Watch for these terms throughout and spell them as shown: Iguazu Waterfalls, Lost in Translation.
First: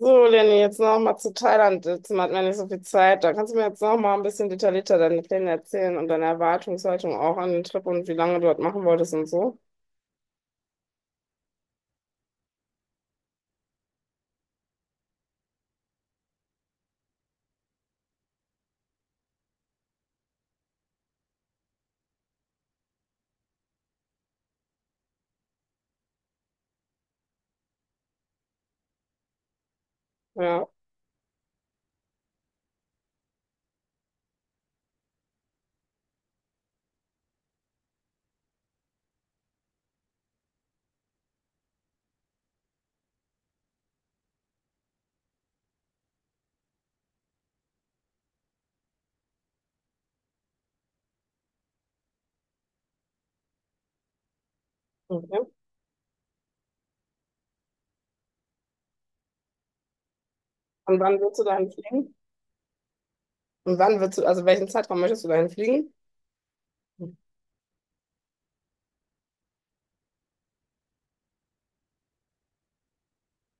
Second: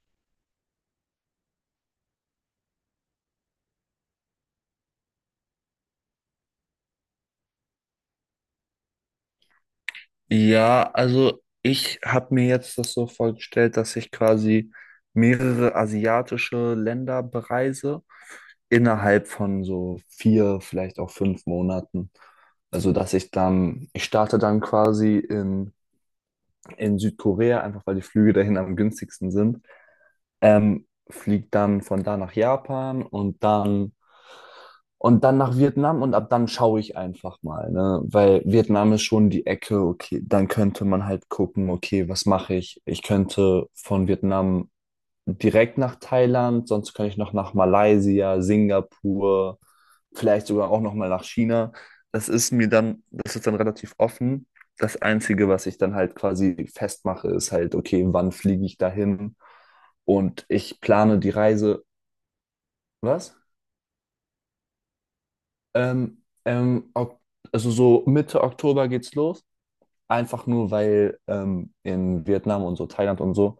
So, Lenny, jetzt noch mal zu Thailand. Jetzt hat man nicht so viel Zeit. Da kannst du mir jetzt noch mal ein bisschen detaillierter deine Pläne erzählen und deine Erwartungshaltung auch an den Trip und wie lange du dort machen wolltest und so. Ja, also ich habe mir jetzt das so vorgestellt, dass ich quasi mehrere asiatische Länder bereise innerhalb von so 4, vielleicht auch 5 Monaten. Also dass ich starte dann quasi in, Südkorea, einfach weil die Flüge dahin am günstigsten sind, Ja, fliege dann von da nach Japan und dann nach Vietnam und ab dann schaue ich einfach mal, ne? Weil Vietnam ist schon die Ecke, okay, dann könnte man halt gucken, okay, was mache ich? Ich könnte von Vietnam direkt nach Thailand, sonst könnte ich noch nach Malaysia, Singapur, vielleicht sogar auch noch mal nach China. Das ist dann relativ offen. Das okay. Einzige, was ich dann halt quasi festmache, ist halt, okay, wann fliege ich dahin? Und ich Und plane wann die willst du dahin Reise. fliegen? Was? Und wann willst du, welchen Zeitraum möchtest du dahin fliegen? Ähm, ähm, ok- also so Mitte Oktober geht's los. Einfach nur, weil in Vietnam und so, Thailand und so,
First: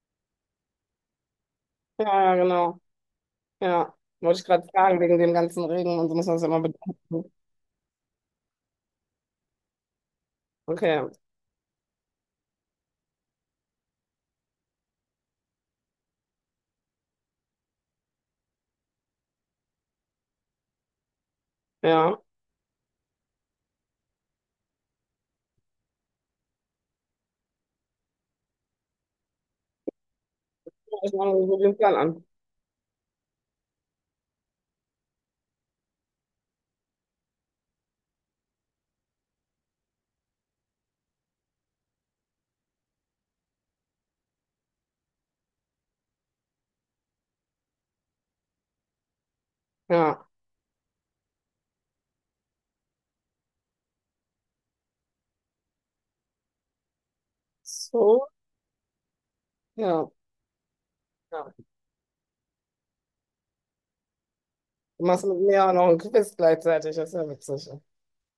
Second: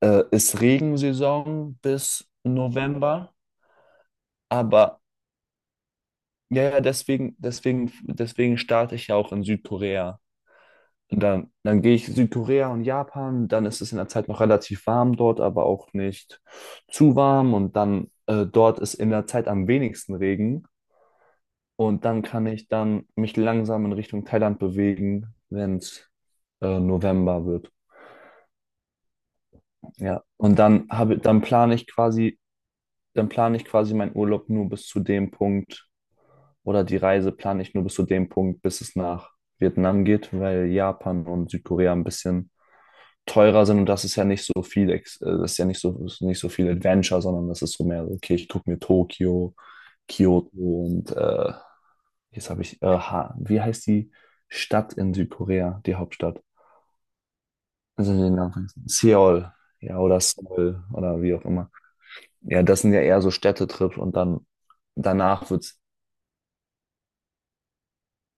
ist Regensaison Ja, bis ja, genau. November. Ja, wollte ich gerade fragen, Aber wegen dem ganzen Regen und so muss man das ja mal ja, ja, bedenken. deswegen, starte ich ja auch in Südkorea. Okay, Und dann gehe ich Südkorea und Japan, dann ist es in der Zeit noch relativ warm dort, aber auch nicht zu warm. Und dann dort ist in der Zeit am wenigsten Regen. Und ja. dann kann ich dann mich langsam in Richtung Thailand bewegen, wenn es November wird. Ja. Und Ich mache mir so den Plan an. Dann plane ich quasi meinen Urlaub nur bis zu dem Punkt oder die Reise plane ich nur bis zu dem Punkt, bis es nach Vietnam geht, weil Japan und Südkorea ein bisschen teurer sind, und das ist ja nicht so viel, das ist nicht so viel Adventure, sondern das ist so mehr, so, okay, ich gucke mir Tokio, Ja. Kyoto und jetzt habe ich, Ha- wie heißt die Stadt in Südkorea, die Hauptstadt? Also So, den Namen vergessen. Seoul, ja, ja. oder Seoul oder wie auch Ja. immer. Ja, das sind ja eher so Städtetrips und dann Du machst mit danach mir auch wird's. noch ein Quiz gleichzeitig, das ist ja witzig.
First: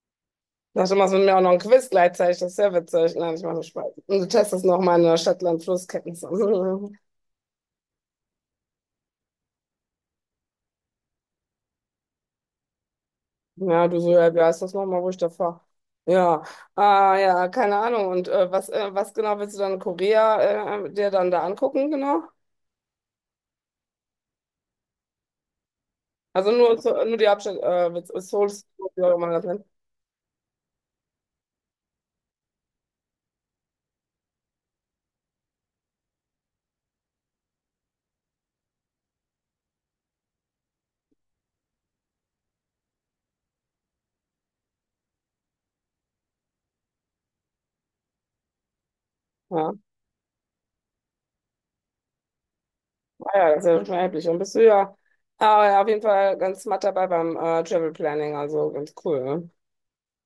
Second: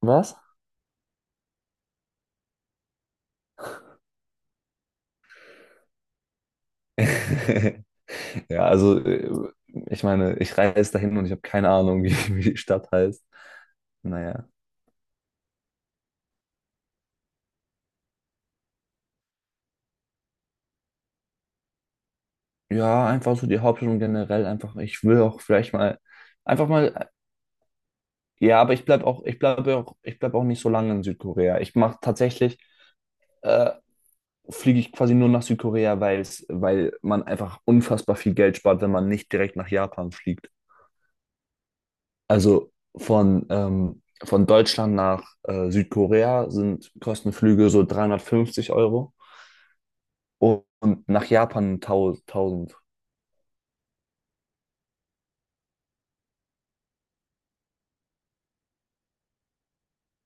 Was? Ach, du machst mit mir auch noch ein Quiz gleichzeitig, das ist ja witzig. Nein, ich mache nur Spaß. Und du testest noch meine Stadtland-Flusskenntnisse. Ja, also ich meine, ich reise dahin und ich habe keine Ahnung, wie die Stadt heißt. Ja, du so, ja, wie Naja. heißt das nochmal, wo ich da fahre. Ja, ah, ja, keine Ahnung. Und was, was genau willst du dann in Korea dir dann da angucken, genau? Ja, einfach so die Hauptstadt und generell einfach, ich will auch vielleicht mal, Also einfach nur, mal, nur die Hauptstadt, mit Seoul, ja, aber wie auch immer man das nennt. Ich bleib auch nicht so lange in Südkorea. Äh, fliege ich quasi nur nach Südkorea, weil weil man einfach unfassbar viel Geld spart, wenn man nicht direkt nach Japan fliegt. Also von Deutschland nach Südkorea sind Kostenflüge so 350 € Ja, und nach Japan 1.000. ah, ja, das ist ja schon erheblich. Und bist du ja, ah, ja, auf jeden Fall ganz smart dabei beim Travel Planning, also ganz cool, ne?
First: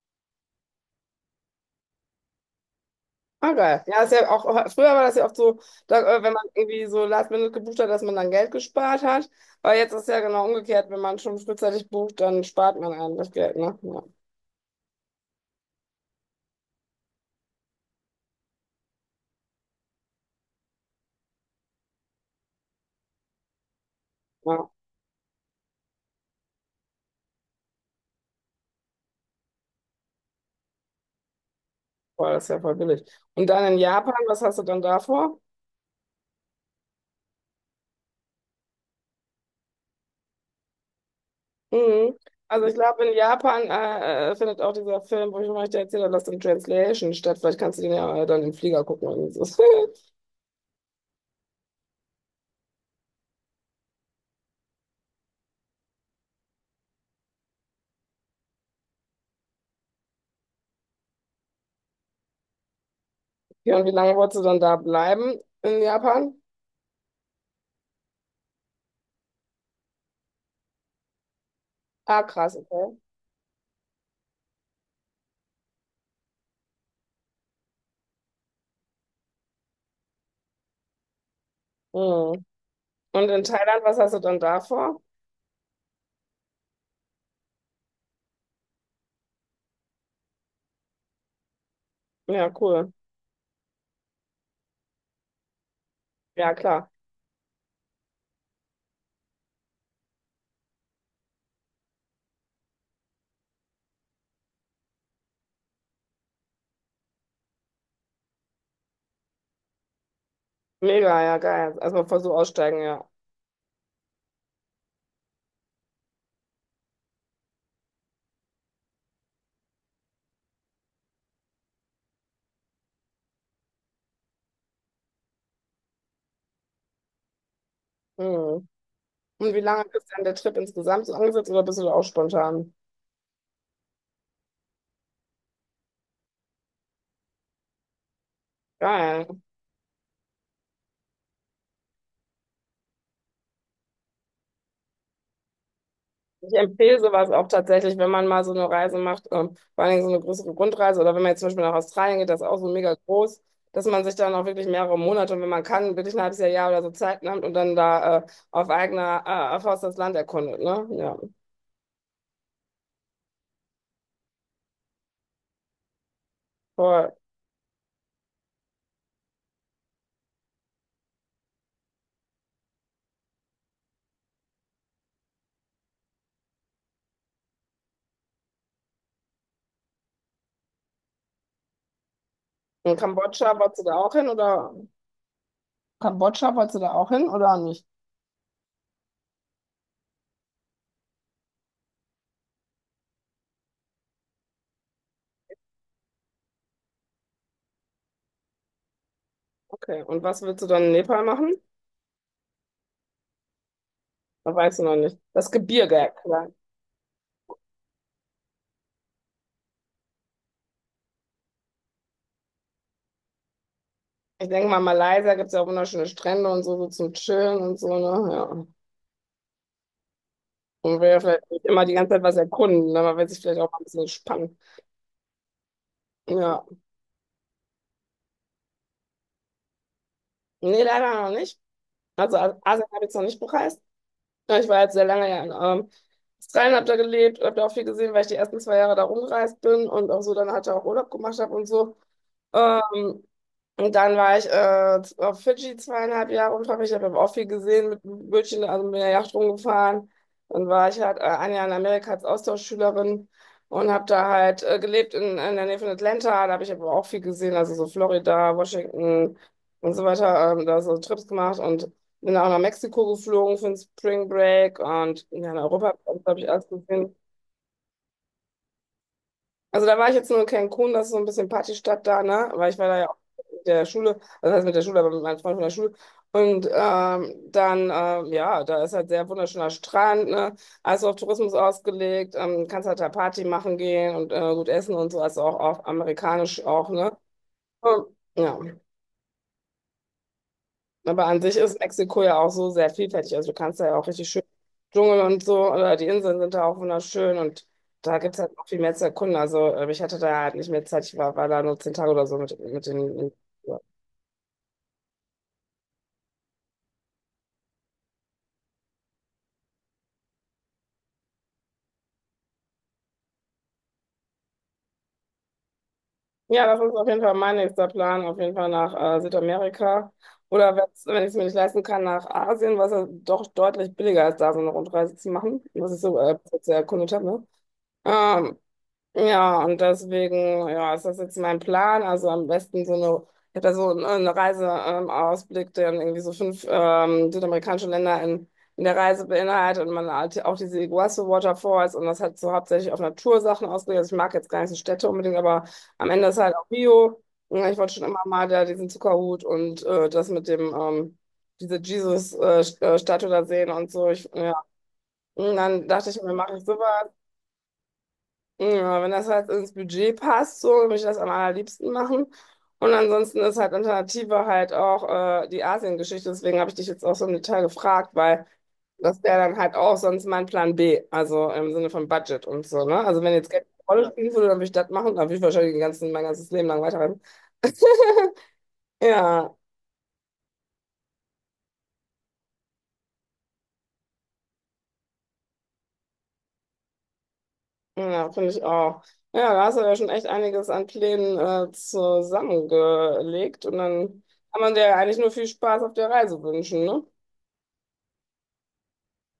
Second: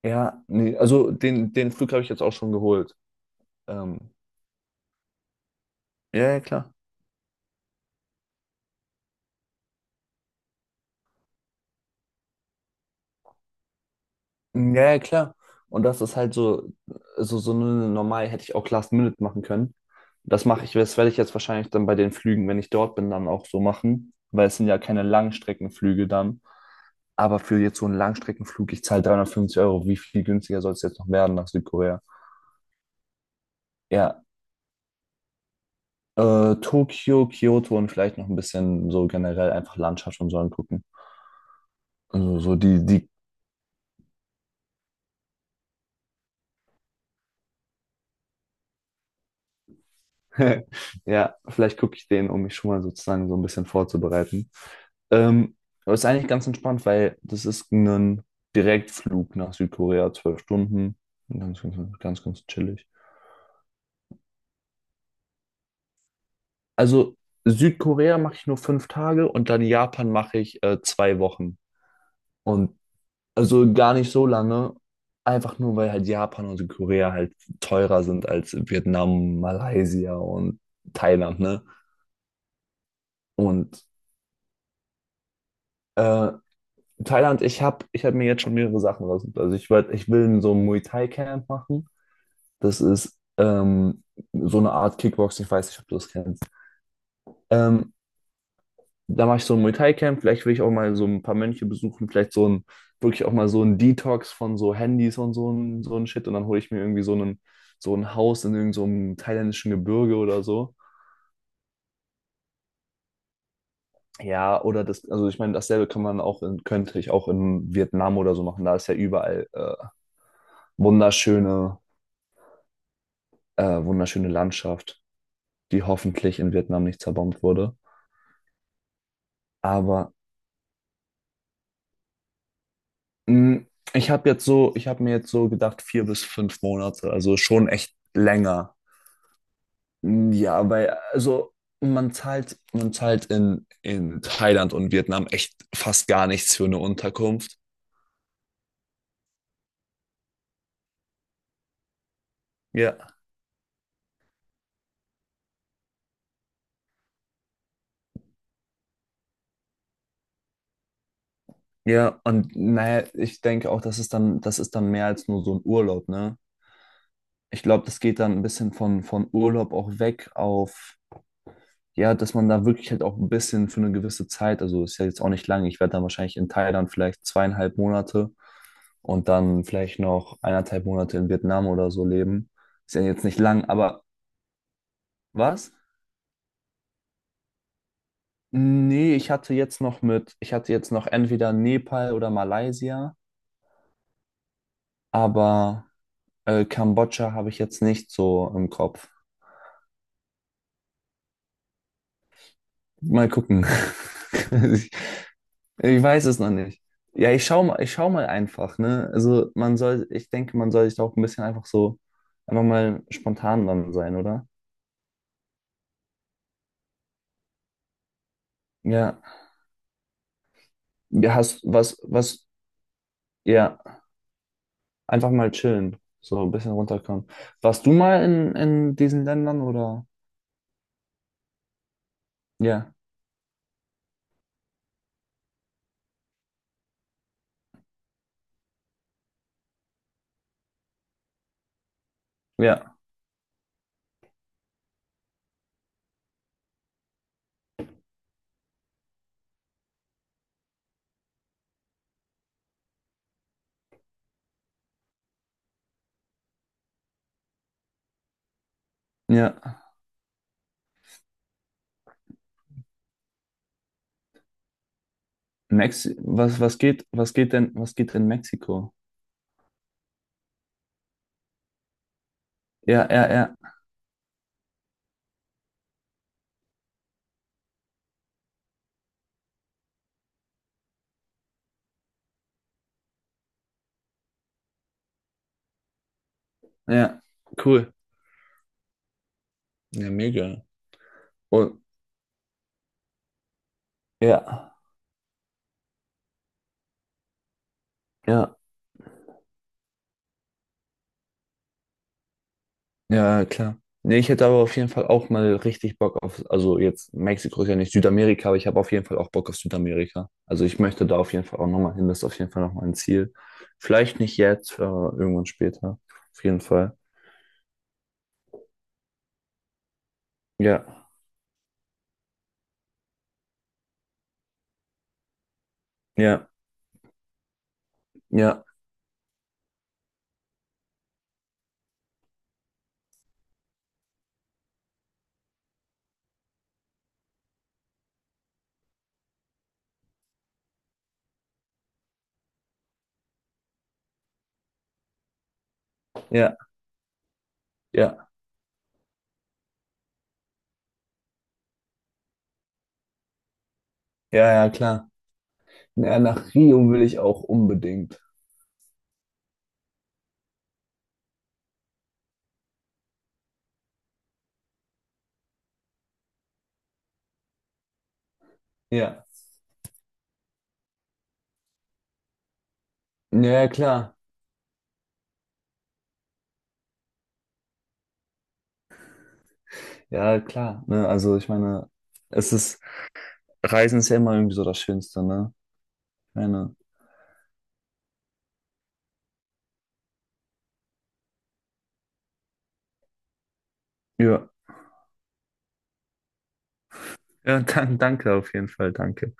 Ja, nee, also den Flug habe ich jetzt auch schon geholt. Ah, geil. Ja, ist Ähm, ja auch, früher war das ja oft so, da, Ja, wenn ja, man klar. irgendwie so Last Minute gebucht hat, dass man dann Geld gespart hat. Aber jetzt ist ja genau umgekehrt, wenn man schon frühzeitig bucht, dann spart man einem das Geld, ne? Ja, Ja, ja, klar. Und das ist halt so eine normal hätte ich auch Last Minute machen können. Das werde ich jetzt wahrscheinlich dann bei den Flügen, wenn ich dort bin, dann auch so machen, weil es sind ja, ja keine Langstreckenflüge dann. Aber für jetzt so einen Langstreckenflug, ich zahle 350 Euro. Wie viel günstiger soll es jetzt noch werden nach Südkorea? boah, das ist ja voll billig. Und dann in Japan, Ja, was hast du dann da vor? Tokio, Kyoto und vielleicht noch ein bisschen so generell einfach Landschaft und so angucken. Mhm. Also so Also ich die, glaube, die in Japan findet auch dieser Film, wo ich euch da erzählt habe, Lost in Translation statt. Vielleicht kannst du den ja dann im Flieger gucken. Irgendwie so. Ja, vielleicht gucke ich den, um mich schon mal sozusagen so ein bisschen vorzubereiten. Ähm, aber ist eigentlich ganz entspannt, weil das ist ein Direktflug nach Südkorea, 12 Stunden. Ganz, ganz, ganz, ganz chillig. Ja, und wie lange wolltest du dann da bleiben in Japan? Also Südkorea mache ich nur 5 Tage und dann Japan mache ich 2 Wochen. Ah, krass, Und okay. also gar nicht so lange, einfach nur weil halt Japan und Südkorea halt teurer sind als Vietnam, Malaysia und Thailand, ne? Mhm. Und in Thailand, Und was hast du dann da vor? äh, Thailand, ich hab mir jetzt schon mehrere Sachen raus. Also ich will so ein Muay Thai Camp machen. Ja, Das cool. ist so eine Art Kickboxing, ich weiß nicht, ob du das kennst. Ja, klar. Ähm, da mache ich so ein Muay Thai Camp. Vielleicht will ich auch mal so ein paar Mönche besuchen. Vielleicht wirklich auch mal so ein Detox von so Handys und so ein Shit. Und dann hole ich mir irgendwie so ein Haus in irgend so einem thailändischen Gebirge oder so. Mega, ja, geil. Erstmal voll so aussteigen, ja. Ja, also ich meine, dasselbe kann man auch könnte ich auch in Vietnam oder so machen. Da ist ja überall wunderschöne wunderschöne Landschaft, die hoffentlich in Vietnam nicht zerbombt wurde. Mhm. Und wie lange ist Aber dann der Trip insgesamt so angesetzt oder bist du da auch spontan? mh, ich habe mir jetzt so gedacht, 4 bis 5 Monate, also schon echt länger. Geil. Mm, ja, weil, also man zahlt in Thailand und Vietnam echt fast gar Ich nichts für eine empfehle sowas auch Unterkunft. tatsächlich, wenn man mal so eine Reise macht, vor allen Dingen so eine größere Rundreise oder wenn man jetzt zum Beispiel nach Australien geht, das ist auch so mega Ja. groß, dass man sich dann auch wirklich mehrere Monate und wenn man kann, wirklich ein halbes Jahr, Jahr oder so Zeit nimmt und dann da auf eigener Faust das Land erkundet, ne? Ja, Ja, und naja, ich denke auch, das ist dann mehr als nur so ein Urlaub, ne? voll. Ich glaube, das geht dann ein bisschen von Urlaub auch weg auf ja, dass man da wirklich halt auch ein bisschen für eine gewisse Zeit, also ist ja jetzt auch nicht lange, ich werde dann wahrscheinlich in Thailand vielleicht 2,5 Monate und dann vielleicht noch 1,5 Monate in Vietnam oder so leben. Ist Und ja jetzt nicht Kambodscha, lang, wolltest du da aber auch hin oder? was? Kambodscha, wolltest du da auch hin oder nicht? Nee, ich hatte jetzt noch entweder Nepal oder Malaysia, aber Kambodscha habe ich jetzt nicht so im Kopf. Okay, und was willst du dann in Nepal machen? Mal gucken. Das weißt du noch nicht. Das Gebirge, Ich ja, weiß es klar. noch nicht. Ja, ich schau mal einfach, ne? Also man soll, ich denke, man soll sich da auch ein bisschen einfach so, einfach mal spontan dann sein, oder? Ich denke mal, Malaysia gibt es ja auch wunderschöne Strände und so, so zum Chillen und so, ne? Ja. Ja. Und will ja Ja, vielleicht hast nicht immer die was, ganze Zeit was erkunden, ne? Man will sich vielleicht auch mal ja, ein bisschen spannen. einfach mal chillen. So ein Ja. bisschen runterkommen. Warst du mal in diesen Ländern oder? Nee, leider noch nicht. Also Asien Ja, habe ich jetzt noch nicht bereist. Ja, ich war jetzt sehr lange ja in ähm, Australien, habe da gelebt, habe da auch viel gesehen, weil ich die ersten 2 Jahre da rumgereist bin und auch so dann halt auch Urlaub gemacht habe und so. ja, Ähm, und dann war ich auf Fidschi 2,5 Jahre unverpflichtet, habe aber auch viel gesehen mit dem Bötchen, also mit der Yacht rumgefahren. Dann war ich halt 1 Jahr in Amerika als Austauschschülerin und habe da halt gelebt in der Nähe von Atlanta. Da habe ich aber auch viel gesehen, also so Florida, Washington ja. und so weiter. Da so Trips gemacht und bin auch nach Mexiko geflogen für den Spring Break und ja, in Europa, Mexi glaube ich, was, alles gesehen. was geht denn, was geht in Mexiko? Also da war ich jetzt nur in Cancun, das ist so ein bisschen Partystadt da, ne? Weil ich war da Ja, ja auch ja, ja, mit der Schule, also das heißt mit der Schule, aber mit meinem Freund von der Schule. Und ja, da ist halt sehr wunderschöner Strand, ne? Also auf Tourismus ausgelegt, kannst halt da Party machen gehen und gut essen und so, also auch auf amerikanisch auch, ne? ja. Cool. Und, ja. Ja, mega. Aber an sich ist Und, Mexiko ja auch so sehr vielfältig. Also du kannst da ja auch richtig schön ja, Dschungel und so, oder die Inseln sind da auch wunderschön und da gibt es halt ja. noch viel mehr zu erkunden. Also ich hatte da halt nicht mehr Zeit, ich war da nur 10 Tage oder so mit den. Ja, klar. Ja, Nee, ich hätte aber auf jeden Fall auch mal richtig Bock auf, also jetzt Mexiko ist ja nicht Südamerika, aber ich habe auf jeden Fall auch Bock auf Südamerika. Also ich möchte da auf jeden Fall auch nochmal hin, das ist auf jeden Fall noch ein Ziel. Vielleicht nicht jetzt, aber irgendwann später. Auf jeden ja, das ist Fall. auf jeden Fall mein nächster Plan, auf jeden Fall nach Südamerika. Oder Ja, wenn ich es mir nicht leisten kann, nach Asien, was ja doch deutlich billiger ist, da so eine Rundreise zu machen, was ich so ja, bis jetzt erkundet habe. Ne? Ähm, ja, ja, und deswegen, ja, ist das jetzt mein Plan. Also am besten so eine, ich habe da so einen Reiseausblick, Ausblick, der dann irgendwie so fünf südamerikanische Länder in der Reise beinhaltet und man halt auch diese Iguazu Waterfalls und das hat so hauptsächlich auf Natursachen ausgelegt. Also ich mag jetzt gar nicht so Städte unbedingt, aber am Ende ist halt ja, auch Bio. Ja, ich wollte schon immer ja, mal da diesen Zuckerhut und das mit dem, diese Jesus-Statue da sehen und so. Ich, ja. ja, ja, klar. Und dann dachte Ja, ich mir, nach mache ich Rio will sowas. ich auch unbedingt. Ja, wenn das halt ins Budget passt, so würde ich das am allerliebsten machen. Und ansonsten ist halt Alternative halt auch die Asien-Geschichte. Deswegen habe ich dich jetzt auch so im Detail gefragt, weil das Ja, wäre dann halt auch sonst mein Plan B, also im Sinne von Budget und so, ne? Also wenn jetzt ja, Geld ja, eine Rolle klar. spielen würde, dann würde ich das machen, dann würde ich wahrscheinlich den ganzen, mein ganzes Leben lang weiterreisen. Ja, Ja, klar. Ne, also ich meine, es ist, Reisen ist ja immer irgendwie so das Schönste, ne? Ich meine, ja, finde ich auch. Ja, da hast du ja schon echt einiges an Plänen zusammengelegt und dann ja. kann man dir ja eigentlich nur viel Spaß auf der Reise wünschen, ne? Ja, danke auf jeden Fall, danke.